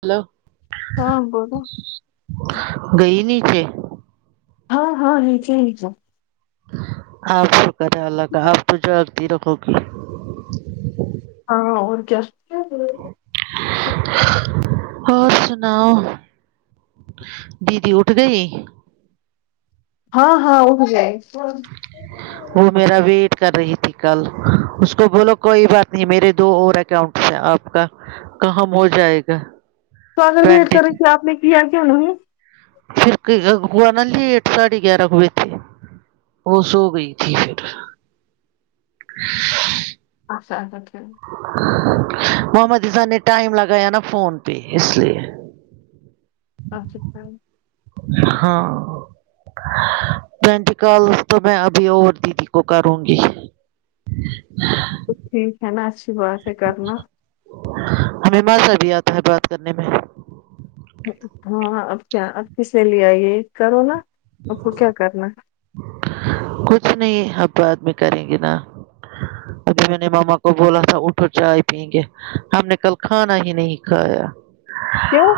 Hello ہاں بولو گئی نیچے ہاں ہاں نیچے نیچے ہاں شکر ہے اللہ کا آپ تو جھگتی رھو گی ہاں اور کیا اور سناؤ دیدی اٹھ گئی ہاں ہاں اٹھ گئ وہ میرا بھی کر رہی تھی کل اس کو بولو کوئی بات نہیں میرے دو اور اکاؤنٹس ہیں آپ کا کہم ہو جائے گا تو اگر بھیٹ ٹوینٹی کریں کہ آپ نے کیا کیا نہیں پھر گونا لیٹ ساڑھے گیارہ کو ب تھے [unintelligible] وہ سو گئی تھی پھر اچھا اچھا ٹھیک محمدازن نے ٹائم لگایا نا فون پہ اس لیے اچھا ہاں بینٹ کال تو میں ابھی اور دیدی کو کروں گی تو ٹھیک ہے نا اچھی بات ہے کرنا ہمیں مذا بھی آتا ہے بات کرنے میں ہاں اب کیا اب کسے لے آئیے کرو نا آپ کو کیا کرنا کچھ نہیں اب بعد میں کریں گے نا ابھی میں نے ماما کو بولا تھا اٹھو چائے پئیں گے ہم نے کل کھانا ہی نہیں کھایا کیوں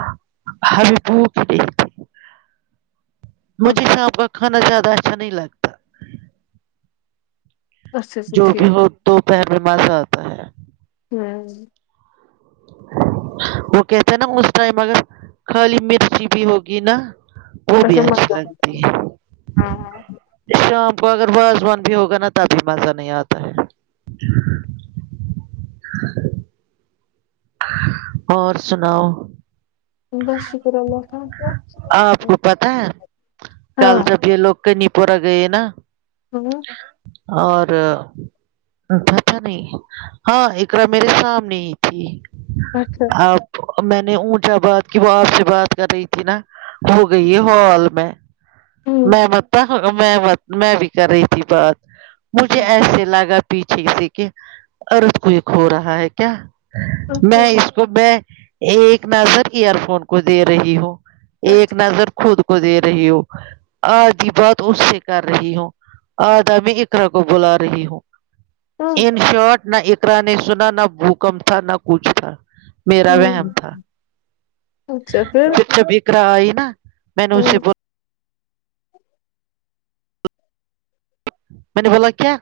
ہمیں بھوک نہیں تھی مجھے شام کا کھانا زیادہ اچھا نہیں لگ اچھا اچھا جو بھی ٹھیک ہو دوپہر میں مزہ آتا ہے ہوں وہ کہتے ہیں نا اس ٹائم اگر خالی مرچی بھی ہوگی نا وہ بھی ایسا اچھا مت لگتی ہاں شام کو اگر وازوان بھی ہوگا نا تبھی مزہ نہیں آتا ہے اور سناؤ بس شکر اللہ آپ کا کو پتا ہے کل ہاں جب یہ لوگ کنی پورہ گئے نا ہاں اور اچ اچھا نہیں ہاں اقراء میرے سامنے ہی تھی اچھا آپ میں نے اونچا بات کی وہ آپ سے بات کر رہی تھی نا ہو گئی ہے ہال میں ہوں میں مٹہ تا میں میں بھی کر رہی تھی بات مجھے ایسے لگا پیچھے سے ارت کو ایک ہو رہا ہے کیا اچھا میں اس تو میں ایک نظر ایئر فون کو دے رہی ہوں ایک اچھا نظر خود کو دے رہی ہو آدھی بات اس سے کر رہی ہوں آدھا میں اقرا کو بلا رہی ہوں ہوں ان شاٹ نہ اقراء نے سنا نہ بھوکمپ تھا نہ کچھ تھا میرا ہوں وحم تھا پھر جب اقراء آئی نا میں نے اسے ہوں ب میں نے بولا کیا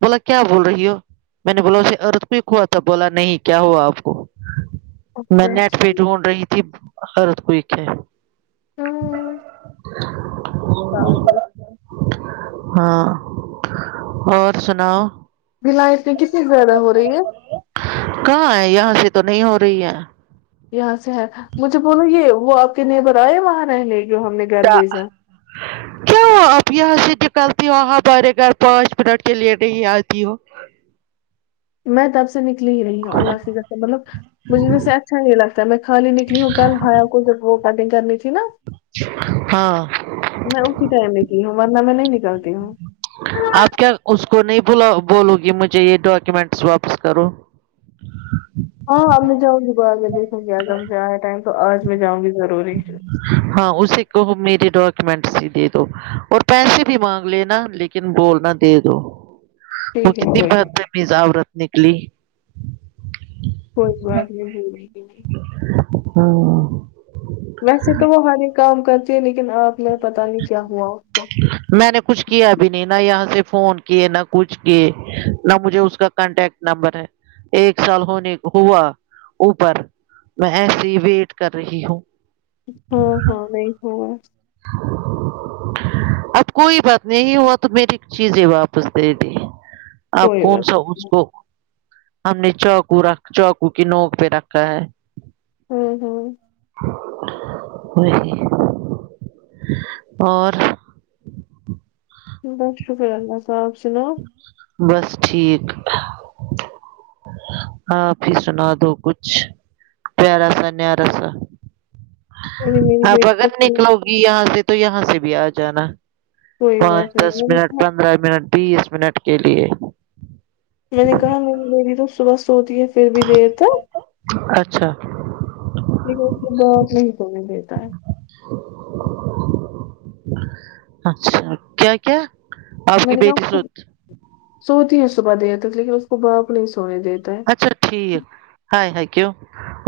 بولا کیا بول رہی ہو میں نے بولا اسے ارتھ کوئک ہوا تھا بولا نہیں کیا ہوا آپ کو میں اوکے نیٹ پیٹ ڈھونڈ رہی تھی حرت کوئی ہے ہاں پاگل ہاں اور سناؤ بلائت میں کتنی زیادہ ہو رہی ہے کہاں ہے یہاں سے تو نہیں ہو رہی ہے یہاں سے ہے مجھے بولو یہ وہ آپ کے نیبر آئے وہاں رہنے کی ہم نے گھر دہ بھیجا کیا کہا آپ یہاں سے نکلتی ہو ہمارے گھر پانچ منٹ کے لیے نہیں آتی ہو میں تب سے نکلی ہی رہی ہوں اللہ فظر مطلب مجھے ان سے اچھا نہیں لگتا ہے میں خالی نکلی ہوں کل بھائیاوں کو جو وہ کٹنگ کرنی تھی نا ہاں میں اسی ٹائم میں نکلی ہوں ورنہ میں نہیں نکلتی ہوں آپ کیا اس کو نہیں بولا بولو گی مجھے یہ ڈاکومینٹس واپس کرو ہاں اب میں جاؤں گی وہ آگے دیکھ گی اگر مجھ آیا ٹائم تو آج میں جاں گی ضروری ہاں اسی کہو میرے ڈاکومینٹ ہی دے دو اور پیسے بھی مانگ لینا لیکن یکن بولنا دے دو وہ ٹھیک ہے کتنی کوئی بدتمیز عورت نکلی کوئی بات نہیں بھول رہ ہوں ویسے تو وہ ہر ایک کام کرتی ہے لیکن آپ نے پتاہ نہیں کیا ہوا اس کو میں نے کچھ کیا بھی نہیں نہ یہاں سے فون کیے نہ کچھ کیے نہ مجھے اس کا کانٹیکٹ نمبر ہے ایک سال ہونے کو ہوا اوپر میں ایسے ہی ویٹ کر رہی ہوں ہاں ہاں نہیں ہو اب کوئی بات نہیں ہوا تو میری چیزیں واپس دے دی آپ کوئی کون بات سا اس کو ہم نے چاقو رکھ چاقو کی نوک پہ رکھا ہے ہوں ہوں نہیں اور بس شکار ہے اللہ کا اپ سناؤ بس ٹھیک ہاں پھر سنا دو کچھ پیارا سا نیارا سا ابھی میری آپ بیٹی اگر کو سنا- نکلو گی یہاں سے تو یہاں سے بھی آ جانا کوئی پانچ بات نہیں دس میں نے منٹ کہا پندرہ منٹ بیس منٹ کے لیے میں نے کہا میری مری تو صبح سوتی ہے پھر بھی دیر تک اچھا لیکن اس بات نہیں سنے دیتا ہے اچھا کیا کیا آپ میں کی نے کہا بیٹی اس سو کو سوتی ہے صبح دیر تک لیکن اس کے باپ نہیں سونے دیتے ہے اچھا ٹھیک ہائے ہائے کیوں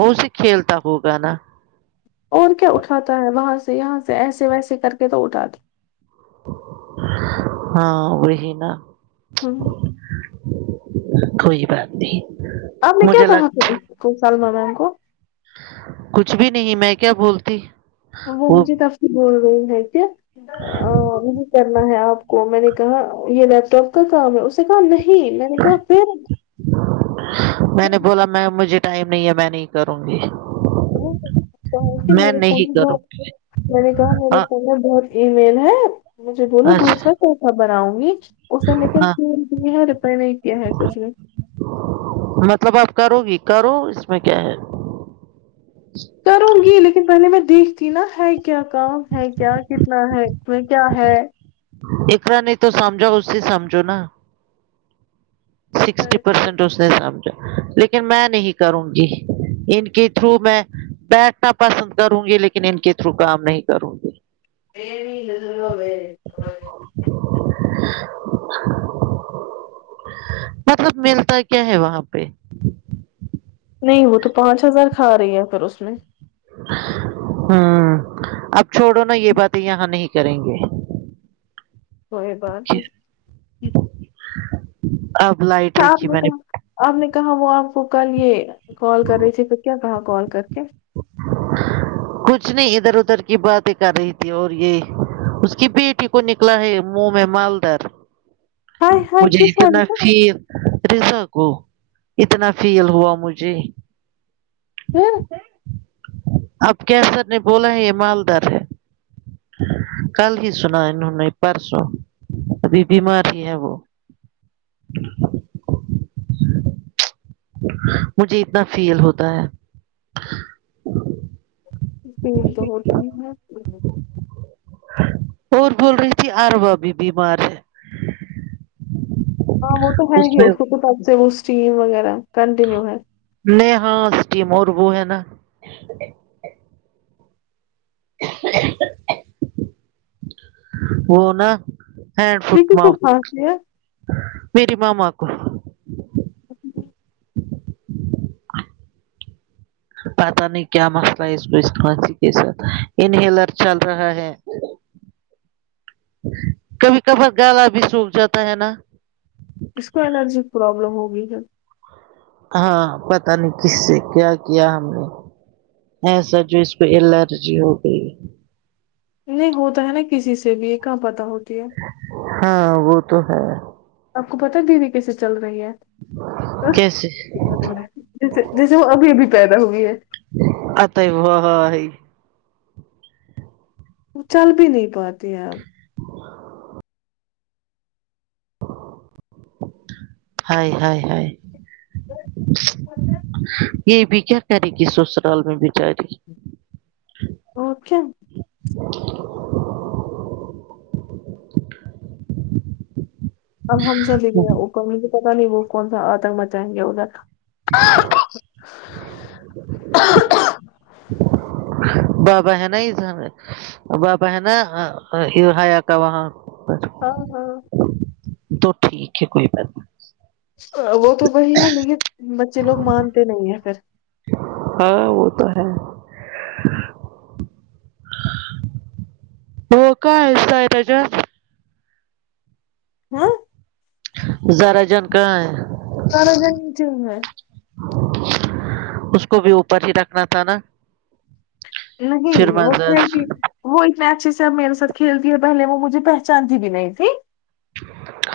اس سے کھیلتا ہوگا نا اور کیا اٹھاتا ہے وہاں سے یہاں سے ایسے ویسے کر کے تو اٹھاتا ہاں وہی نا ہے۔ ہوں کوئی بات نہیں آپ نے کیا مجھے کہا لگ تھا کو سالمہ میم کو کچھ بھی نہیں میں کیا بولتی وہ مجھے تب سے بول رہی ہے کہ ا یہ کرنا ہے آپ کو میں نے کہا یہ لیپ ٹاپ کا کام ہے اس نے کہا نہیں میں نے کہا پھر میں نے بولا میم مجھے ٹائم نہیں ہے میں نہیں کروں گی کہ میں میرے نہیں پنے ب کروں گی میں نے کہا میرے ہاں پنے گ [unintelligible] ای میل ہے مجھے بولو اچھا دوسرا کیسا بنا آؤں گی اس نے لیکن ہاں لیل کیا ہے ریپیئر نہیں کیا ہے کچھ نے مطلب آپ کرو گی کرو اس میں کیا ہے کروں گی لیکن پہلے میں دیکھتی نا ہے کیا کام ہے کیا کتنا ہے اس میں کیا ہے اقرا نہیں تو سمجھاؤ اس سے سمجھو نا سکسٹی پرسٹ اس سمجھا لیکن میں نہیں کروں گی ان کے تھرو میں بیٹھنا پسند کروں گی لیکن ان کے تھرو کام نہیں کروں گی [unintelligible] مطلب ملتا کیا ہے وہاں پہ نہیں وہ تو پانچ ہزار کھا رہی ہے پھر اس میں ہاں اب چھوڑو نا یہ باتیں یہاں نہیں کریں گے صحیح بات ہے اب لائ اچھا آپ نے کہا آپ نے کہا وہ آپ کو کل یہ کال کر رہی تھی تو پھر کیا کہا کال کر کے کچھ نہیں ادھر ادھر کی باتیں کر رہی تھی اور یہ اس کی بیٹی کو نکلا ہے منہ میں مالدار ہائے ہائے مجھے کس اتنا والی کو پیر رضا کو اتنا فیل ہوا مجھے ہوں قیصر نے بولا ہے یہ مالدار ہے کل ہی سنا انہوں نے پرسو ابھی بیمار ہی ہے وہ [inaudible] مجھے اتنا فیل ہوتا ہے یہ تو ہوتا ہی ہے اور بول رہی تھی اروا بھی بیمار ہے ہاں وہ تو ہے ہی اس کو تو تب سے وہ اسٹیم وغیرہ کنٹینیو ہے نہیں ہاں اسٹیم اور وہ ہے نا [inaudible] وہ نا ہینڈ فٹ لیکن کو مت کھانسی ہے میری مما کو [inaudible] پتا نہیں کیا مسئلہ ہے اس کو اس کھانسی کے ساتھ انہیلر چل رہا ہے کبھی کبھار گلا بھی سوکھ جاتا ہے نا اس کو الرجی پروابلم ہوگیی ہے ہاں پتا نہیں کس سے کیا کیا ہم نے ایسا جو اس پہ الرجی ہو گئی نہیں ہوتا ہے نا کسی سے بھی یہ کہاں پتا ہوتی ہے ہاں وہ تو ہے آپ کو پتا دیدی کیسے چل رہی ہے بس کیسے جیسے جیسے وہ ابھی ابھی پیدا ہوئی ہے آتا وہی وہ واہ رے چل بھی نہیں پاتے آپ ہائے ہائے ہائے یہ بھی کیا کرے گی سسرال میں بیچاری [inaudible] اور کیا [inaudible] اب ہم سب ادھر ہے اوپر پتا نہیں وہ کون سا آتنک مچائیں گے ادھر [inaudible] بابا ہے نا اس بابا ہے نا یہ حیا کا وہاں پر ہ ہاں تو ٹھیک ہے کوئی بات نہیں وہ بھی وہی ہے لیکن بچے لوگ مانتے نہیں ہیں پھر ہاں وہ تو ہے وہ کا ایتا [unintelligible] ہاں زارا جان کہاں ہے زارا جان کچن میں ہے اس کو بھی اوپر ہی رکھنا تھا نا پھر نہیں وہ مزہ کینٹین وہ اتنے اچھے سے اب میرے ساتھ کھیلتی ہے پہلے وہ مجھے پہچانتی بھی نہیں تھی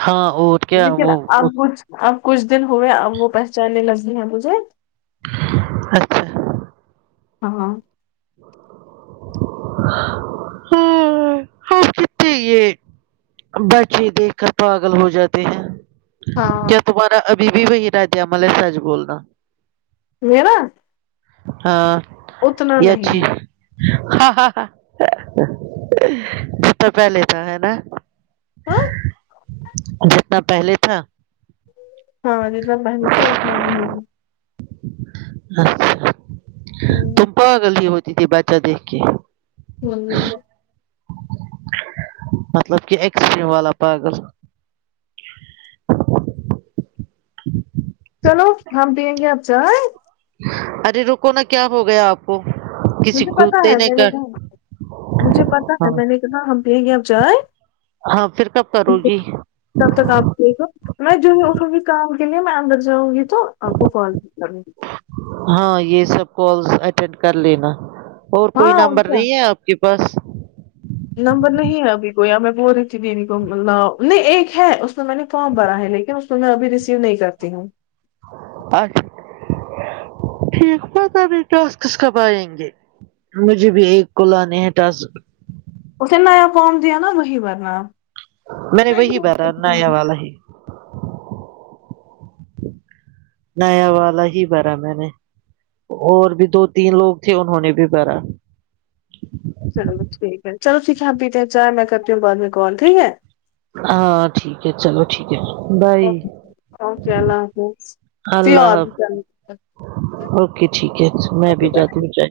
ہاں اور کیا لیکن اب وہ کچھ اب کچھ دن ہوئے اب وہ پہچانے لگی ہیں مجھے اچھا ہاں ہاں ہاںاں ہاں کتنے یہ بچے دیکھ کر پاگل ہو جاتے ہیں ہاں کیا تمہارا ابھی بھی وہی رد عمل ہے سج بولنا میرا ہاں اتنا نہیں ہے ہا ہا ہا یہ تو پہلے کا ہے نا ہاں جتنا پہلے تھا ہاں [unintelligible] ہوں [unintelligible] گل ہوتی تھی باچہ دیکھ کے ہمم مطلب کہ ایکسٹم والا پاگل [inaudible] چلو ہم پیںنگے آپ چاے ارے رکو نا کیا ہو گیا آپ کوہ مجھے پتا ہے میں نے کہا مجھے پتا ہے ہاں میں نے کہہا ہم پینگے اب چاے ہاں پھر کب کرو گی تپ تک آپ بیھجو میں جو ہےافس میں کام کے لیے میں اندر جاؤں گی تو آپ کو فالو بھی کروں گی ہاں یہ سب کالس اٹینڈ کر لینا اور کوئی ہاں نمبر کیا نہیں ہے آپ کے پاس نمبر نہیں ابھی کوئی یاں میں بول رہی تھی [unintelligible] نہیں ایک ہے اس میں میں نے فارم بھرا ہے لیکن تو میں ابھی ریسیو نہیں کرتی ہوں اور ٹھیک بات ابھی ٹاسکس کب آئیں گے مجھے بھی یہی کو لانے ہے ٹاسک اسے نیا فارم دیا نا وہی برنا اب میں نے وہی بھرا نیا والا ہی نیا والا ہی بھرا میں نے اور بھی دو تین لوگ تھے انہوں نے بھی بھرا چلو ٹھیک ہے چلو ٹھیک ہے ہم پیتے ہیں چاے میں کرتی ہوں بعد میں کال ٹھیک ہے ہاں ٹھیک ہے چلو ٹھیک ہے بائی اوکے اللہ اللہ حافظ حافظ [unintelligible] اوکے ٹھیک ہے میں بھی آپ جاتی ہوں چاے